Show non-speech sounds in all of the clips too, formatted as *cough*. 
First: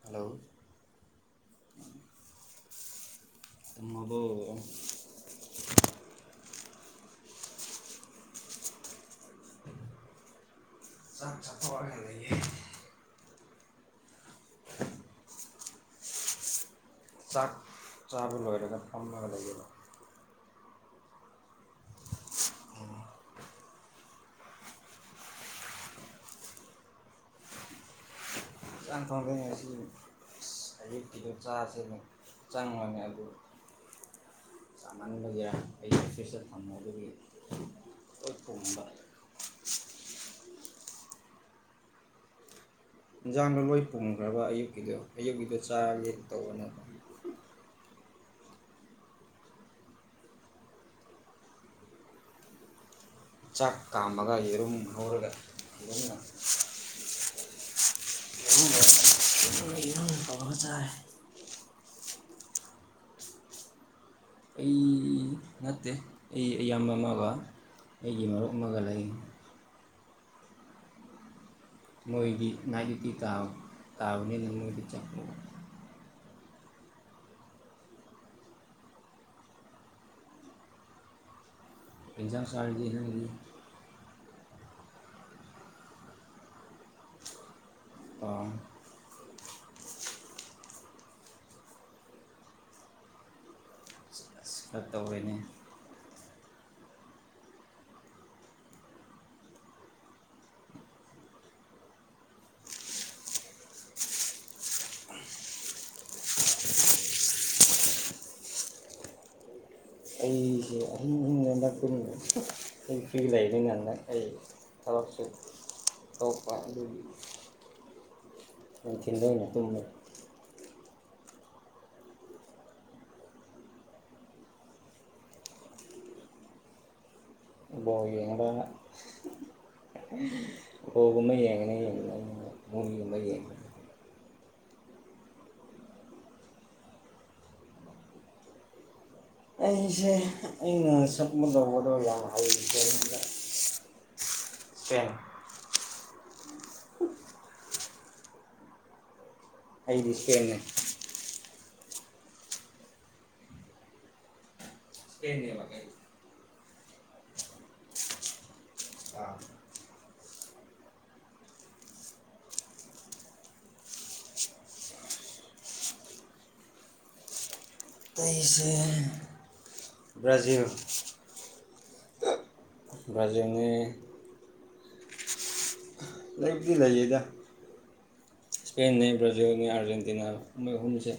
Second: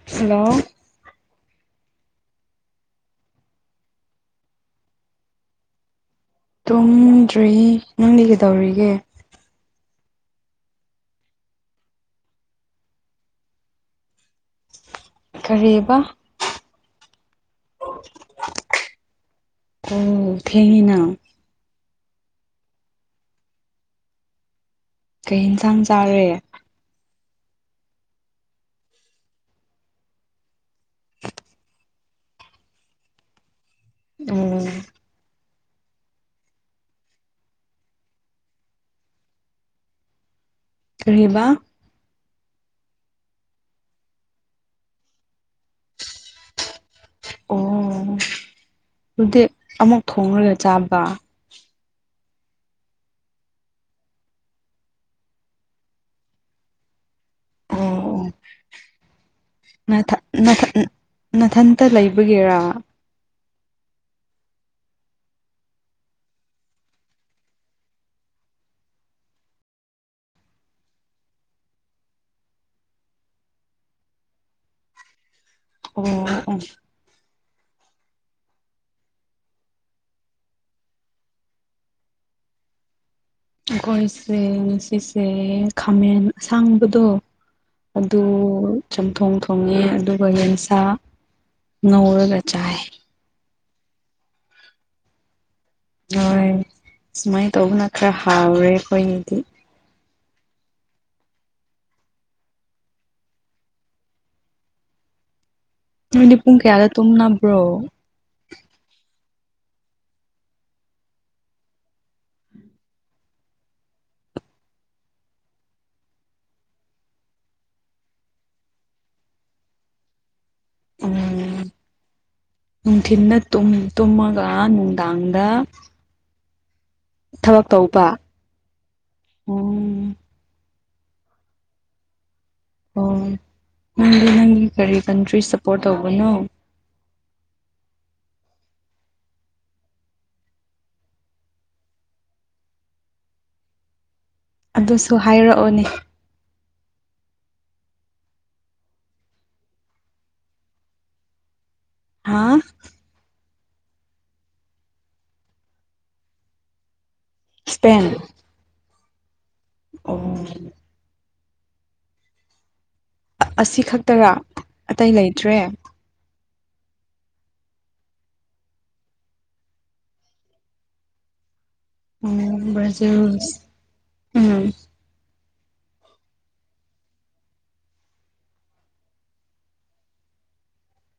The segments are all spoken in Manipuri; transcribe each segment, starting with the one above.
ꯍꯜꯂꯣ ꯍꯂꯣ ꯃꯗꯨ ꯇꯨꯝꯗ꯭ꯔꯤ ꯅꯪꯗꯤ ꯀꯩꯗꯧꯔꯤꯒꯦ ꯆꯠ ꯆꯄ ꯍꯥꯏ ꯂꯩ ꯀꯔꯤꯕ ꯆꯥꯛ ꯆꯥꯕ ꯂꯣꯏꯔꯒ ꯐꯝꯃꯒ ꯂꯩꯕ ꯊꯦꯡꯅꯥ ꯀꯩ ꯌꯦꯟꯁꯥꯡ ꯆꯥꯔꯦ ꯍꯛꯆꯥꯡ ꯊꯣꯡꯗꯅꯤ ꯉꯁꯤ ꯑ ꯑꯌꯨꯛꯀꯤꯗꯣ ꯆꯥꯁꯦꯅ ꯆꯪꯉꯅꯤ ꯑꯗꯨ ꯎꯝ ꯆꯥꯃꯟꯕꯒꯤꯔ ꯑꯩ ꯐꯦꯁꯔ ꯐꯝꯅꯕ ꯑꯗꯨꯒꯤ ꯑꯩꯄꯣꯕ ꯀꯕ ꯏꯟꯖꯥꯡꯗꯣ ꯂꯣꯏ ꯄꯨꯈ꯭ꯔꯕ ꯑꯌꯨꯛꯀꯤꯗꯣ ꯑꯌꯨꯛꯀꯤꯗꯣ ꯆꯥꯔꯒꯦ ꯇꯧꯕꯅꯦꯕ ꯑꯣ ꯑꯗꯨꯗꯤꯛ ꯑꯃꯨꯛ ꯊꯣꯡꯂꯒ ꯆꯥꯕ ꯆꯥꯛ ꯀꯥꯝꯃꯒ ꯌꯦꯔꯨꯝ ꯍꯧꯔꯒ ꯑꯗꯨꯅ ꯑꯣ ꯌꯦꯔꯨꯝ ꯑꯣꯊ ꯇꯧꯔꯒ ꯆꯥꯏ ꯃꯊꯟꯇ ꯂꯩꯕ ꯂꯕꯒꯦꯔ ꯑꯩ ꯅꯠꯇꯦ ꯑꯩ ꯏꯌꯥꯝꯕ ꯑꯃꯒ ꯑꯩꯒꯤ ꯃꯔꯨꯞ ꯑꯃꯒ ꯂꯩ ꯃꯣꯏꯒꯤ ꯃꯥꯒꯤꯤ ꯇꯥꯎ ꯇꯥꯥꯎꯅꯤ ꯃꯣꯏ ꯆꯄ ꯑꯣ ꯑꯣ ꯑꯦꯛꯖꯥꯝꯁꯥꯔꯗꯤ ꯍꯥꯏꯗꯤ ꯑꯩꯈꯣꯏꯁꯦ ꯉꯁꯤꯁꯦ ꯈꯥꯃꯦꯟ ꯑꯁꯥꯡꯕꯗꯣ ꯄꯥꯎ ꯑꯗꯨꯗ ꯆꯝꯄ ꯎ ꯊꯣꯡꯉꯤ ꯑꯗꯨꯒ ꯌꯦꯟꯁꯥ ꯉꯧꯔꯒ ꯆꯥꯏ ꯁꯤꯗ ꯇꯧꯔꯤꯅꯤ ꯍꯣꯏ ꯁꯨꯃꯥꯏ ꯇꯧꯕꯅ ꯈꯔ ꯍꯥꯎꯔꯦ ꯑꯩꯈꯣꯏꯒꯤꯗꯤ ꯃꯤꯗꯤ ꯄꯨꯡ ꯀꯦꯌꯥꯂꯦ ꯇꯅꯕ꯭ꯔꯣ ꯑꯩꯁꯦ ꯑꯍꯤꯡ ꯑꯍꯨꯝ ꯂꯗꯛ ꯀꯨꯟꯗ ꯑꯩ ꯐ꯭ꯔꯤ ꯂꯩꯅꯤ ꯉꯗ ꯑꯩ ꯊꯔꯛꯁꯨ ꯇꯣꯛꯄ ꯑꯗꯨ ꯊꯤꯟꯗꯧꯅ ꯀꯨꯝꯝ ꯎꯝ ꯅꯨꯡꯊꯤꯟꯗ ꯇꯨꯝ ꯇꯨꯝꯃꯒ ꯅꯨꯡꯗꯥꯡꯗ ꯊꯕꯛ ꯕꯣ ꯇꯧꯕ ꯌꯦꯡꯕ ꯎꯝ ꯍꯕꯃꯦ ꯌꯦꯡꯉ ꯌꯦꯉ ꯑꯣ ꯅꯪ ꯅꯪ ꯀꯔꯤ ꯀꯟꯇ꯭ꯔꯤ ꯁꯞꯄꯣꯔꯠ ꯇꯧꯕꯅꯣ ꯑꯩꯁꯦ ꯑꯩꯅ ꯁꯛꯄ ꯇꯧꯕꯗꯣ ꯌꯥꯝ ꯍꯩ ꯑꯗꯨꯁꯨ ꯍꯥꯏꯔꯛꯑꯣꯅꯦ ꯑꯩꯗꯤ ꯁꯦꯡꯅ ꯍꯥꯥ ꯀꯅꯦꯒ ꯏꯁꯄꯦꯟ ꯑꯥ ꯑꯁꯤ ꯈꯛꯇꯔꯥ ꯑꯇꯩ ꯂꯩꯇ꯭ꯔꯦ ꯇꯩꯁ ꯕ꯭ꯔꯥꯖꯤꯜ ꯎꯝ ꯕ꯭ꯔꯖꯤꯜꯁ ꯕ꯭ꯔꯥꯖꯤꯜꯅꯦ ꯎꯝ ꯂꯩꯕꯗꯤ ꯂꯩꯌꯦꯗ ꯏꯁꯄꯦꯟꯅꯤ ꯔꯥꯖꯤꯜꯅꯤ ꯑꯔꯖꯦꯟꯇꯤꯅꯥ ꯃꯍꯨꯁ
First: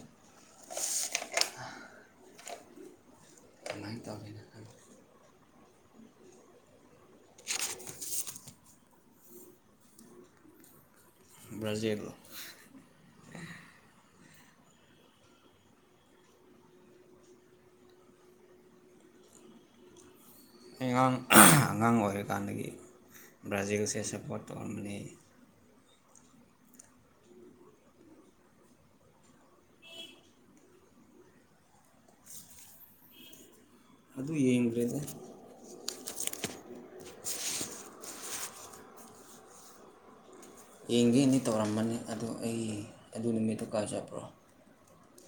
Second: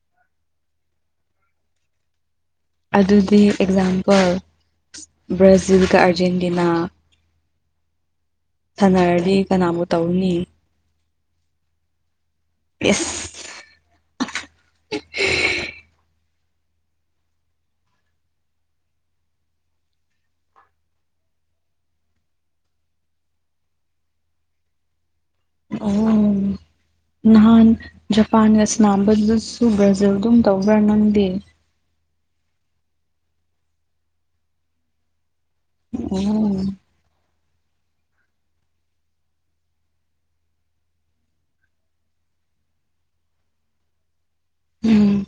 ꯑꯗꯨꯗꯤ ꯀꯃꯥꯏꯅ ꯑꯦꯛꯖꯥꯝꯄꯜ ꯇꯧꯔꯤꯅꯣ ꯕ꯭ꯔꯥꯖꯤꯜꯒ ꯑꯥꯔꯖꯦꯟꯇꯤꯅꯥ ꯁꯅꯔꯗꯤ ꯀꯅꯥꯕꯨ ꯇꯧꯅꯤ ꯕ꯭ꯔꯥꯖꯤꯜ ꯑꯦꯁ *inaudible* ꯑꯉꯥꯡ ꯑꯉꯥꯡ ꯑꯣꯏꯔꯤꯀꯥꯟꯗꯒꯤ ꯕ꯭ꯔꯥꯖꯤꯜꯁꯦ ꯁꯞꯄꯣꯔꯠ ꯇꯧꯔꯝꯕꯅꯤ ꯑꯣ *inaudible* ꯅꯍꯥꯟ ꯖꯄꯥꯟꯒꯁꯅꯥꯝꯕꯗꯨꯗꯁꯨ ꯕ꯭ꯔꯥꯖꯤꯜꯗꯨꯝ ꯇꯧꯕ꯭ꯔꯥ ꯅꯪꯗꯤ ꯑꯗꯨ ꯌꯦꯡꯗ꯭ꯔꯦꯗ ꯎꯝ ꯌꯦꯡꯒꯦꯅꯤ ꯇꯧꯔꯝꯕꯅꯤ ꯑꯗꯨ ꯑꯩ ꯑꯗꯨ ꯅꯨꯃꯤꯠꯇꯨ ꯀꯥꯏ ꯆꯠꯄ꯭ꯔꯣ ꯎꯝ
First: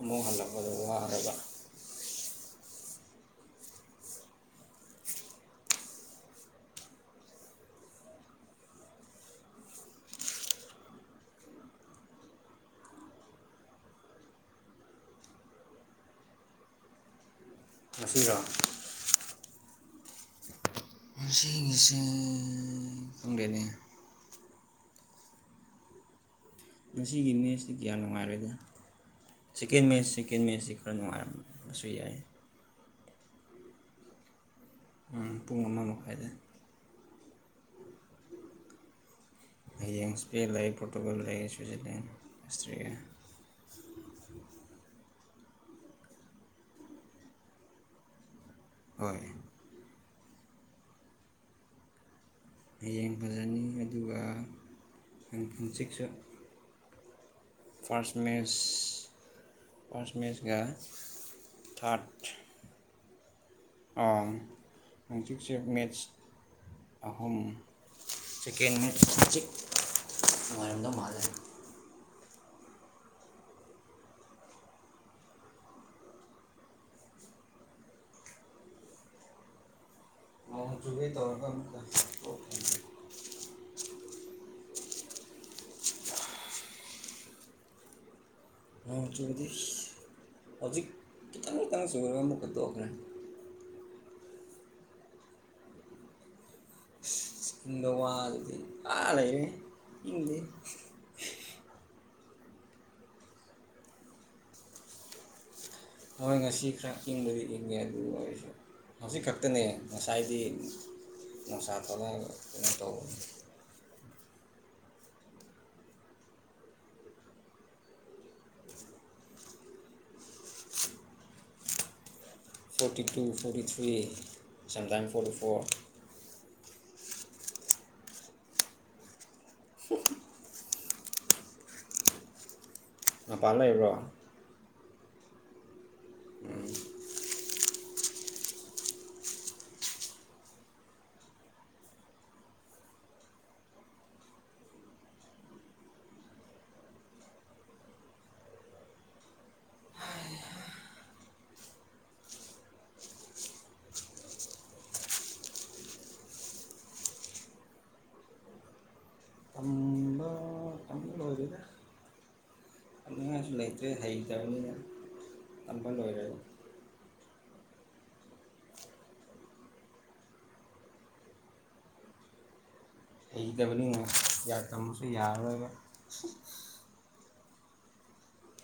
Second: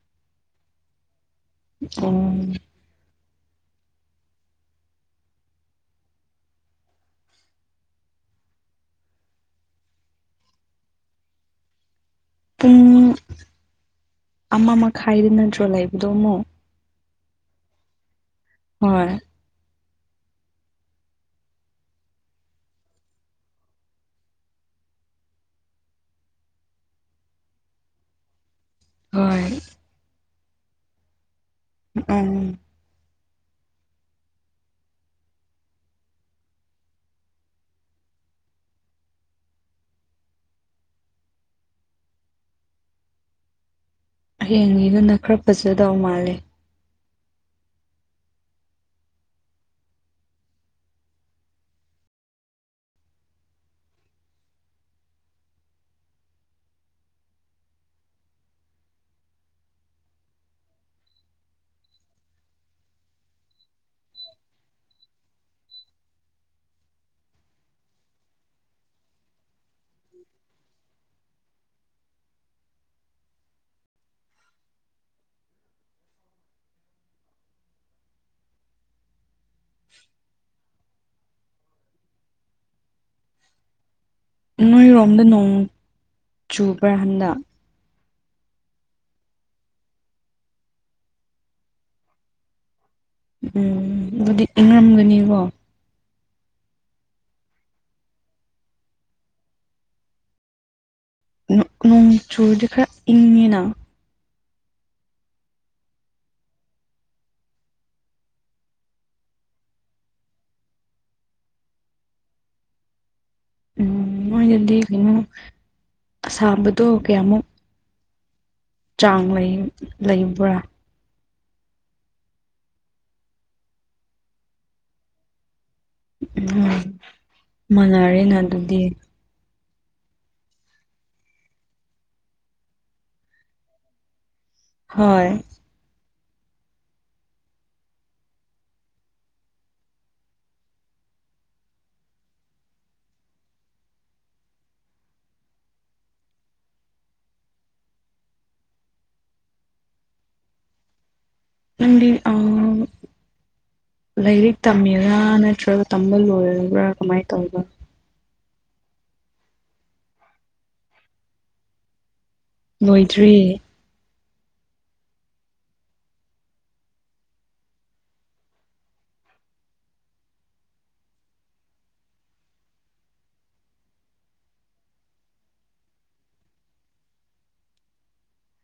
ꯑꯃꯨꯛ ꯍꯜꯂꯛꯄꯗ ꯋꯥꯔꯕ ꯎꯝ ꯄꯨꯡ ꯑꯃ ꯃꯈꯥꯏꯗꯅ ꯅꯇ꯭ꯔꯣ ꯂꯩꯕꯗꯣ ꯑꯃꯨꯛ ꯉꯁꯤꯔꯣ ꯍꯣꯏ ꯉꯁꯤ ꯉꯁꯤ ꯈꯪꯗꯦꯅꯦ ꯉꯁꯤꯒꯤ ꯃꯦꯠꯇꯤ ꯀꯌꯥ ꯅꯨꯡꯉꯥꯏꯔꯣꯢꯗꯥ ꯍꯣꯏ ꯁꯦꯀꯦꯟ ꯃꯦꯠꯁ ꯁꯦꯀꯦꯟ ꯃꯦꯠꯆꯁꯤ ꯈꯔ ꯅꯨꯡꯉꯥꯏꯔꯝ ꯎꯝ ꯎꯝ ꯄꯨꯡ ꯑꯃꯥ ꯃꯈꯥꯢꯗꯩ ꯍꯌꯦꯡ ꯏꯁꯄꯦꯟ ꯂꯩ ꯄꯣꯔꯇꯨꯒꯜ ꯂꯩ ꯍꯌꯦꯡꯒꯤꯗꯨꯅ ꯈꯔ ꯐꯖꯗꯧ ꯃꯥꯂꯦ ꯍꯣꯏ ꯍꯌꯦꯡ ꯐꯖꯅꯤ ꯑꯗꯨꯒ *unintelligible* ꯐꯥ꯭ꯔꯟꯁ ꯃꯦꯁ ꯐꯥ꯭ꯔꯟꯁ ꯃꯦꯁꯒ ꯊꯥ꯭ꯔꯠ ꯑꯥ ꯍꯪꯆꯤꯠꯁꯦ ꯃꯦꯠꯁ ꯑꯍꯨꯝ ꯁꯦꯀꯦꯟ ꯃꯦꯠꯁ ꯅꯨꯡꯉꯥꯢꯔꯝꯗꯧ ꯃꯥꯜꯂꯦ ꯅꯣꯡ ꯆꯨꯒꯦ ꯇꯧꯔꯒ ꯑꯃꯨꯛꯀ *unintelligible* ꯅꯣꯏꯔꯣꯝꯗ ꯅꯣꯡ ꯆꯨꯕ꯭ꯔꯥ ꯍꯟꯗꯛ ꯅꯣꯡ ꯆꯨꯗꯦ ꯍꯧꯖꯤꯛ ꯈꯤꯇꯪ ꯈꯤꯇꯪ ꯆꯨꯔꯒ ꯑꯃꯨꯛꯀ ꯇꯣꯛꯈ꯭ꯔꯦ ꯎꯝ ꯑꯗꯨꯗꯤ ꯏꯪꯔꯝꯒꯅꯤꯀꯣ ꯁꯤꯗ ꯋꯥ ꯂꯩꯔꯦ ꯑꯥ ꯂꯩꯔꯦ ꯢꯪꯗꯦ ꯅꯣꯡ ꯆꯨꯔꯗꯤ ꯈꯔ ꯏꯪꯉꯤꯅ ꯍꯣꯏ ꯉꯁꯤ ꯈꯔ ꯏꯪꯕꯗꯤ ꯏꯪꯉꯦ ꯑꯗꯨ ꯑꯣꯏꯔꯁꯨ ꯍꯧꯖꯤꯛ ꯈꯛꯇꯅꯦ ꯉꯁꯥꯏꯗꯤ ꯅꯨꯡꯁꯥ ꯊꯣꯛꯂꯛꯒ ꯀꯩꯅꯣ ꯇꯧꯕꯅꯤ ꯎꯝ ꯅꯣꯏꯗꯗꯤ ꯀꯩꯅꯣ ꯁꯥꯕꯗꯣ ꯀꯌꯥꯃꯨꯛ ꯆꯥꯡ ꯂꯩ ꯂꯩꯕ꯭ꯔꯥ forty two forty three sometime forty four um ꯃꯅꯔꯦꯅ ꯑꯗꯨꯗꯤ ꯃꯄꯥꯟ ꯂꯩꯕ꯭ꯔꯣ ꯍꯣꯏ ꯅꯪꯗꯤ ꯑꯥ ꯂꯥꯏꯔꯤꯛ ꯇꯝꯃꯤꯔꯥ ꯅꯠꯇ꯭ꯔꯒ ꯇꯝꯕ ꯂꯣꯏꯔꯕ꯭ꯔꯥ ꯀꯃꯥꯏꯅ ꯇꯧꯕ ꯇꯝꯕ ꯇꯝꯕ ꯂꯣꯏꯔꯦꯗ ꯂꯣꯏꯗ꯭ꯔꯤ ꯇꯝꯅꯤꯡꯉꯥꯏꯁꯨ ꯂꯩꯇ꯭ꯔꯦ ꯍꯩꯇꯕꯅꯤꯅ ꯇꯝꯕ ꯂꯣꯏꯔꯦ ꯍꯩꯇꯕꯅꯤꯅ ꯀꯥꯌꯥ ꯇꯝꯃꯁꯨ ꯌꯥꯔꯔꯣꯏꯕ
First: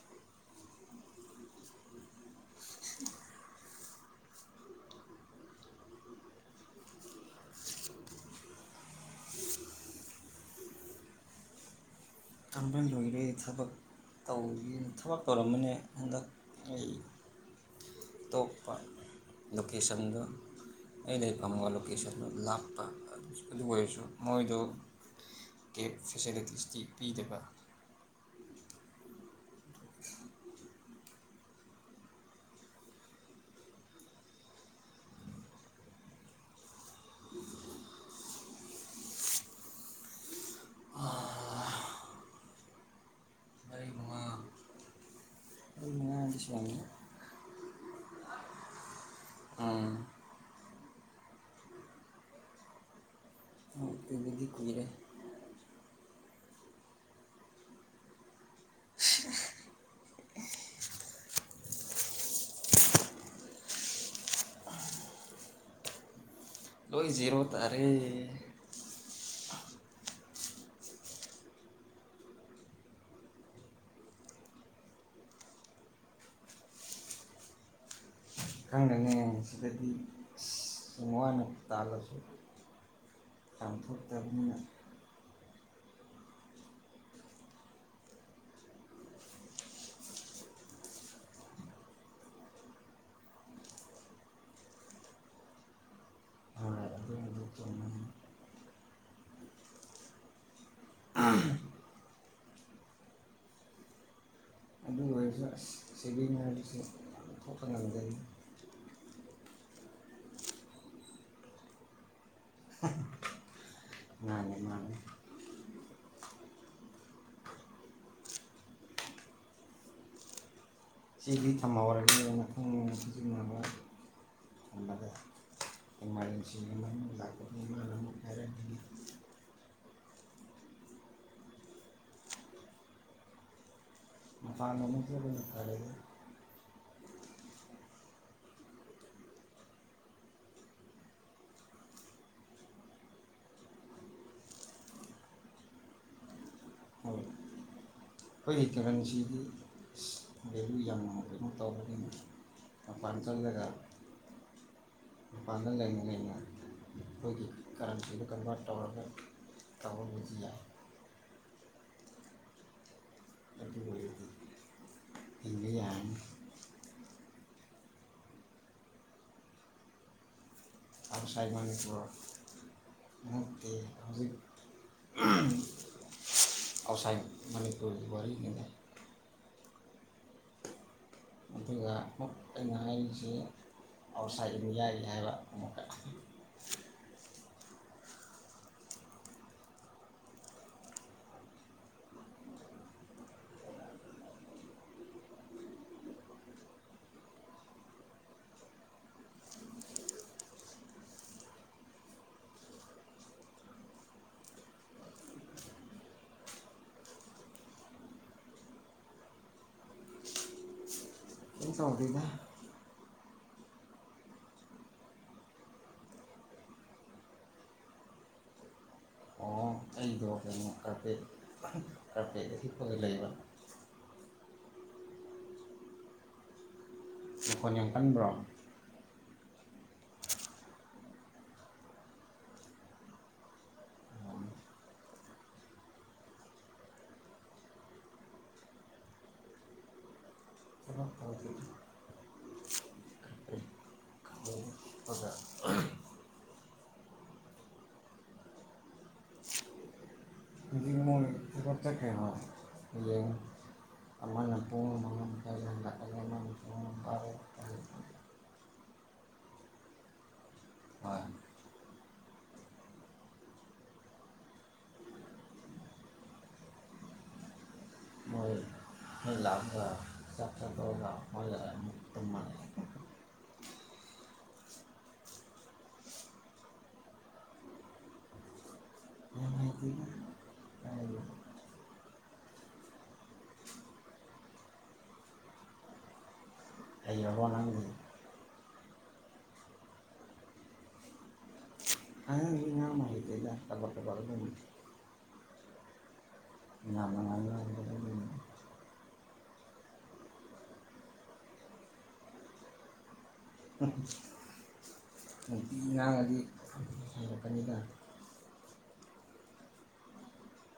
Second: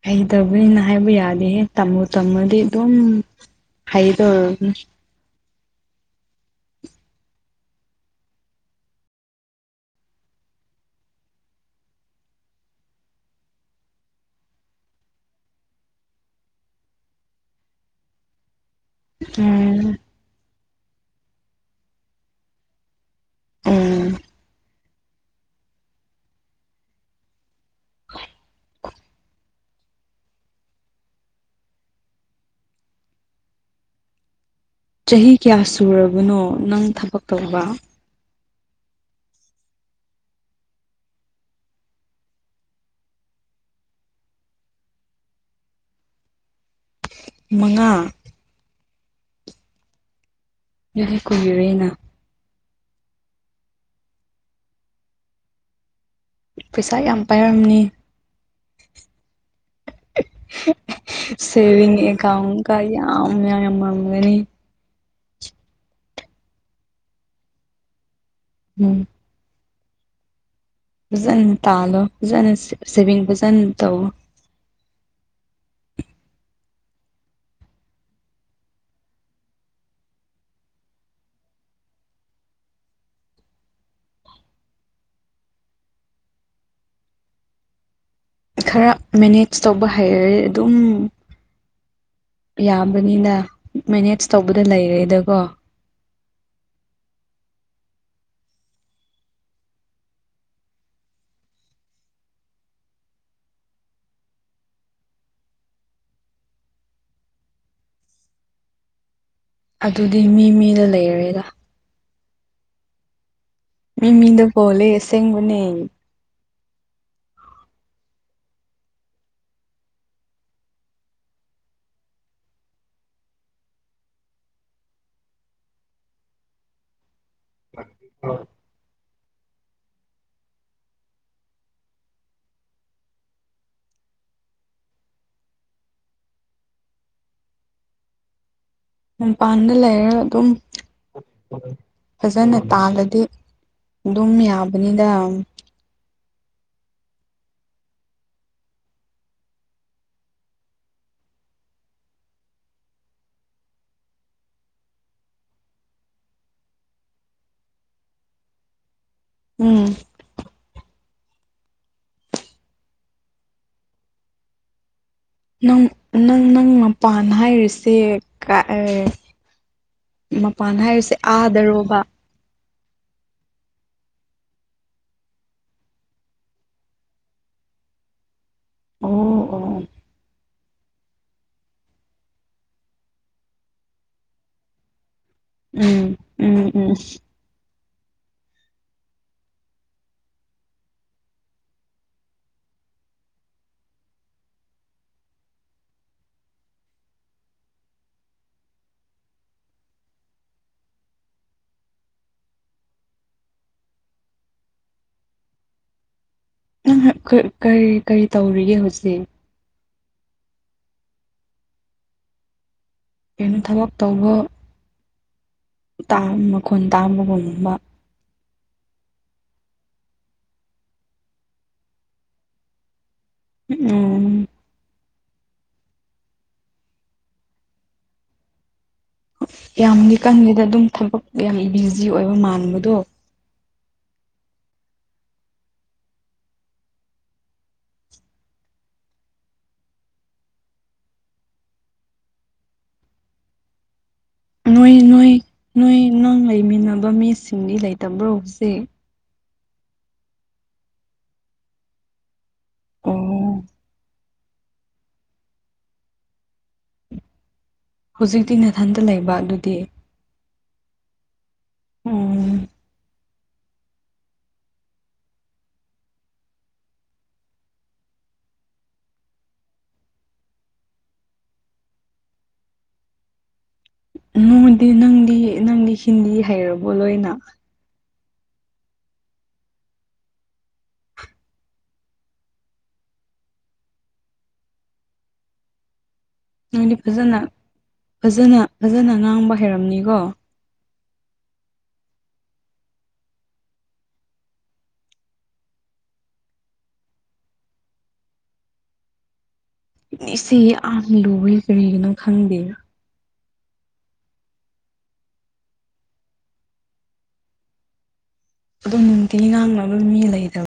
ꯍꯩꯇꯕꯅꯤꯅ ꯍꯥꯏꯕ ꯌꯥꯗꯦꯍꯦ ꯇꯝꯕꯨ ꯇꯝꯃꯗꯤ ꯑꯗꯨꯝ ꯍꯩꯗꯣꯔꯝꯅꯤ ꯑꯩ ꯊꯕꯛ ꯇꯧꯒꯦꯅ ꯊꯕꯛ ꯇꯧꯔꯝꯕꯅꯦ ꯍꯟꯗꯛ ꯑꯩ ꯇꯣꯛꯄ ꯎꯝ ꯂꯣꯀꯦꯁꯟꯗꯨ ꯑꯩ ꯂꯩꯐꯝꯒ ꯂꯣꯀꯦꯁꯟꯗꯨ ꯂꯥꯞꯄ ꯑꯗꯨ ꯑꯣꯏꯔꯁꯨ ꯎꯝ ꯃꯣꯏꯗꯣ ꯀꯦꯞ ꯐꯦꯁꯤꯂꯤꯇꯤꯁꯇꯤ ꯄꯤꯗꯕ ꯆꯍꯤ ꯀꯌꯥ ꯁꯨꯔꯕꯅꯣ ꯅꯪ ꯊꯕꯛ ꯇꯧꯕ ꯃꯔꯤ ꯃꯉꯥ ꯃꯔꯤ ꯃꯉꯥꯗꯤ ꯁꯨꯔꯝꯅꯤ ꯃꯉꯥ ꯎꯝ ꯑꯗꯨꯗꯤ ꯀꯨꯏꯌꯦꯅ ꯑꯗꯨꯗꯤ ꯀꯨꯏꯔꯦ ꯄꯩꯁꯥ ꯌꯥꯝ ꯄꯥꯏꯔꯝꯅꯤ *inaudible* ꯁꯦꯚꯤꯡ ꯑꯦꯀꯥꯎꯟꯀ ꯌꯥꯝ ꯌꯥꯝ ꯌꯥꯝꯃꯒꯅꯤ ꯂꯣꯏ ꯖꯤꯔꯣ ꯇꯥꯔꯦ ꯎꯝ ꯐꯖꯅ ꯇꯥꯜꯂꯣ ꯐꯖꯅ ꯁꯤꯚꯤꯡ ꯐꯖꯅ ꯇꯧꯋꯣ ꯈꯪꯗꯦꯅꯦ ꯁꯤꯗꯗꯤ ꯁꯨꯝ ꯋꯥꯅ ꯇꯥꯜꯂꯁꯨ ꯄꯥꯡꯊꯣꯛ ꯇꯥꯕꯤꯟꯅ ꯈꯔ ꯃꯦꯅꯦꯖ ꯇꯧꯕ ꯍꯩꯔꯦ ꯑꯗꯨꯝ ꯌꯥꯝꯕꯅꯤꯅ ꯃꯦꯅꯦꯖ ꯇꯧꯕꯗ ꯂꯩꯔꯦꯗꯀꯣ ꯍꯣꯏ ꯑꯗꯨꯕꯨꯗꯤ ꯆꯨꯝꯕ ꯁꯦꯕꯤꯡ ꯍꯥꯏꯕꯁꯦ ꯌꯥꯝ ꯊꯣꯛꯄ ꯉꯝꯗꯦ ꯑꯗꯨꯗꯤ ꯃꯤ ꯃꯤꯗ ꯂꯩꯔꯦꯗ ꯑ *unintelligible* ꯃꯤ ꯃꯤꯗ ꯄꯣꯂꯦꯁꯦꯡꯕꯅꯦ ꯁꯤ ꯗꯤ ꯊꯝꯍꯧꯔꯒꯦꯅ *unintelligible* *unintelligible* ꯊꯝꯃꯒꯦ ꯏꯃꯥꯔꯖꯦꯟꯁꯤ ꯑꯃ ꯑꯅꯤ ꯂꯛꯄ *unintelligible* ꯃꯄꯥꯟꯗ ꯑꯃꯨꯛ ꯆꯠꯄꯅ ꯐꯔꯦ ꯃꯄꯥꯟꯗ ꯂꯩꯔ ꯑꯗꯨꯝ ꯐꯖꯅ ꯇꯥꯜꯂꯗꯤ ꯑꯗꯨꯝ ꯌꯥꯕꯅꯤꯅ ꯍꯣꯏ ꯑꯩꯈꯣꯏꯒꯤ ꯀꯔꯦꯟꯁꯤꯗꯤ ꯚꯦꯂꯨ ꯌꯥꯝꯅ ꯀꯩꯅꯣ ꯇꯧꯔꯅꯤꯅ ꯃꯄꯥꯟ ꯆꯠꯂꯒ ꯃꯄꯥꯟꯗ ꯂꯩꯅ ꯂꯩꯅ ꯑꯩꯈꯣꯏꯒꯤ ꯀꯔꯦꯟꯁꯤꯗꯨ ꯀꯟꯚꯥꯔꯠ ꯇꯧꯔꯒ ꯎꯝ ꯇꯧꯔꯕꯨꯗꯤ ꯌꯥꯏ ꯑꯗꯨ ꯑꯣꯏꯔꯗꯤ ꯍꯤꯡꯕ ꯅꯪ ꯌꯥꯔꯅꯤ ꯅꯪ ꯅꯪ ꯃꯄꯥꯟ ꯅꯥꯏ ꯔꯤꯁꯤ ꯀ ꯃꯄꯥꯟ ꯍꯥꯏꯔꯤꯁꯦ ꯑꯥꯗꯔꯣꯕ *unintelligible* ꯑꯥꯎꯁꯥꯏ ꯃꯅꯤꯄꯨꯔꯒꯤ ꯋꯥꯔꯤꯔꯤ ꯑꯣ ꯑꯣ ꯑꯗꯨꯒ ꯑꯃꯨ ꯑꯩꯅ ꯍꯥꯏꯔꯤꯁꯤ ꯑꯥꯎꯠꯁꯥꯏꯠ ꯏꯟꯗꯤꯌꯥꯒꯤ ꯍꯥꯏꯕ ꯑꯃꯨꯛꯀ ꯎꯝ ꯎꯝ ꯎꯝ ꯅꯪ ꯀꯔꯤ ꯀꯔꯤ ꯇꯧꯔꯤꯒꯦ ꯍꯧꯖꯤꯛ ꯆꯧꯗꯅ ꯀꯩꯅꯣ ꯊꯕꯛ ꯇꯧꯕ ꯃꯈꯣꯟ ꯇꯥꯕꯒꯨꯝꯒꯨꯝꯕ ꯀꯔꯄꯦꯠ ꯀꯄꯦꯠ ꯐ ꯂ ꯂꯩꯕ ꯎꯝ ꯑꯩꯈꯣꯏ ꯌꯥꯝ ꯀꯟꯕ꯭ꯔꯣ ꯌꯥꯝꯅꯤ ꯀꯟꯉꯦꯗ ꯑꯗꯨꯝ ꯊꯕꯛ ꯌꯥꯝ ꯕꯤꯖꯤ ꯑꯣꯏꯕ ꯃꯥꯟꯕꯗꯣ ꯊꯕꯛ ꯇꯧꯗꯦꯗ ꯀꯥꯔꯄꯦꯠꯇ ꯅꯣꯏ ꯍꯤꯞꯄꯒ ꯅꯣꯏ ꯅꯣꯏ ꯅꯪ ꯂꯩꯃꯤꯟꯅꯕ ꯃꯤꯁꯤꯡꯗꯤ ꯂꯩꯇꯕ꯭ꯔꯣ ꯍꯧꯖꯤꯛ ꯃꯣꯏꯇ ꯀ ꯌꯦ ꯑꯣ ꯑꯥꯟꯅ ꯄꯨꯡ ꯃꯉꯗꯔ ꯍꯧꯖꯤꯛꯇꯤ ꯅꯥꯊꯟꯇ ꯂꯩꯕ ꯑꯗꯨꯗꯤ ꯍꯣꯏ ꯎꯝ ꯂꯥꯛ ꯆ ꯆꯗ ꯇ ꯃꯅ ꯅꯗꯤ ꯅꯪꯗꯤ ꯅꯪꯗꯤ ꯍꯤꯟꯗꯤ ꯍꯩꯔꯕꯣ ꯂꯣꯏꯅ ꯅꯨꯡꯉꯥꯏꯇꯦꯗ ꯀꯥꯏꯗꯒꯤ ꯅꯣꯏꯗꯤ ꯐꯖꯅ ꯍꯩꯔꯕꯣ ꯅꯪꯗꯤ ꯐꯖꯅ ꯐꯖꯅ ꯉꯥꯡꯕ ꯍꯩꯔꯝꯅꯤꯀꯣ ꯑ ꯉ ꯑꯃ ꯍꯇ ꯇ ꯇꯒ ꯌꯥꯝꯅꯉꯥꯏ ꯏꯆꯦ ꯌꯥꯝ ꯂꯨꯦ ꯀꯔꯤꯒꯤꯅꯣ ꯈꯪꯗꯦ ꯎꯝ ꯉꯉꯥꯡꯒꯤꯄꯅꯤꯅ ꯑꯗꯨꯝ ꯅꯨꯡꯇꯤꯒꯤ ꯉꯥꯡꯅꯕ ꯃꯤ ꯂꯩꯇꯕ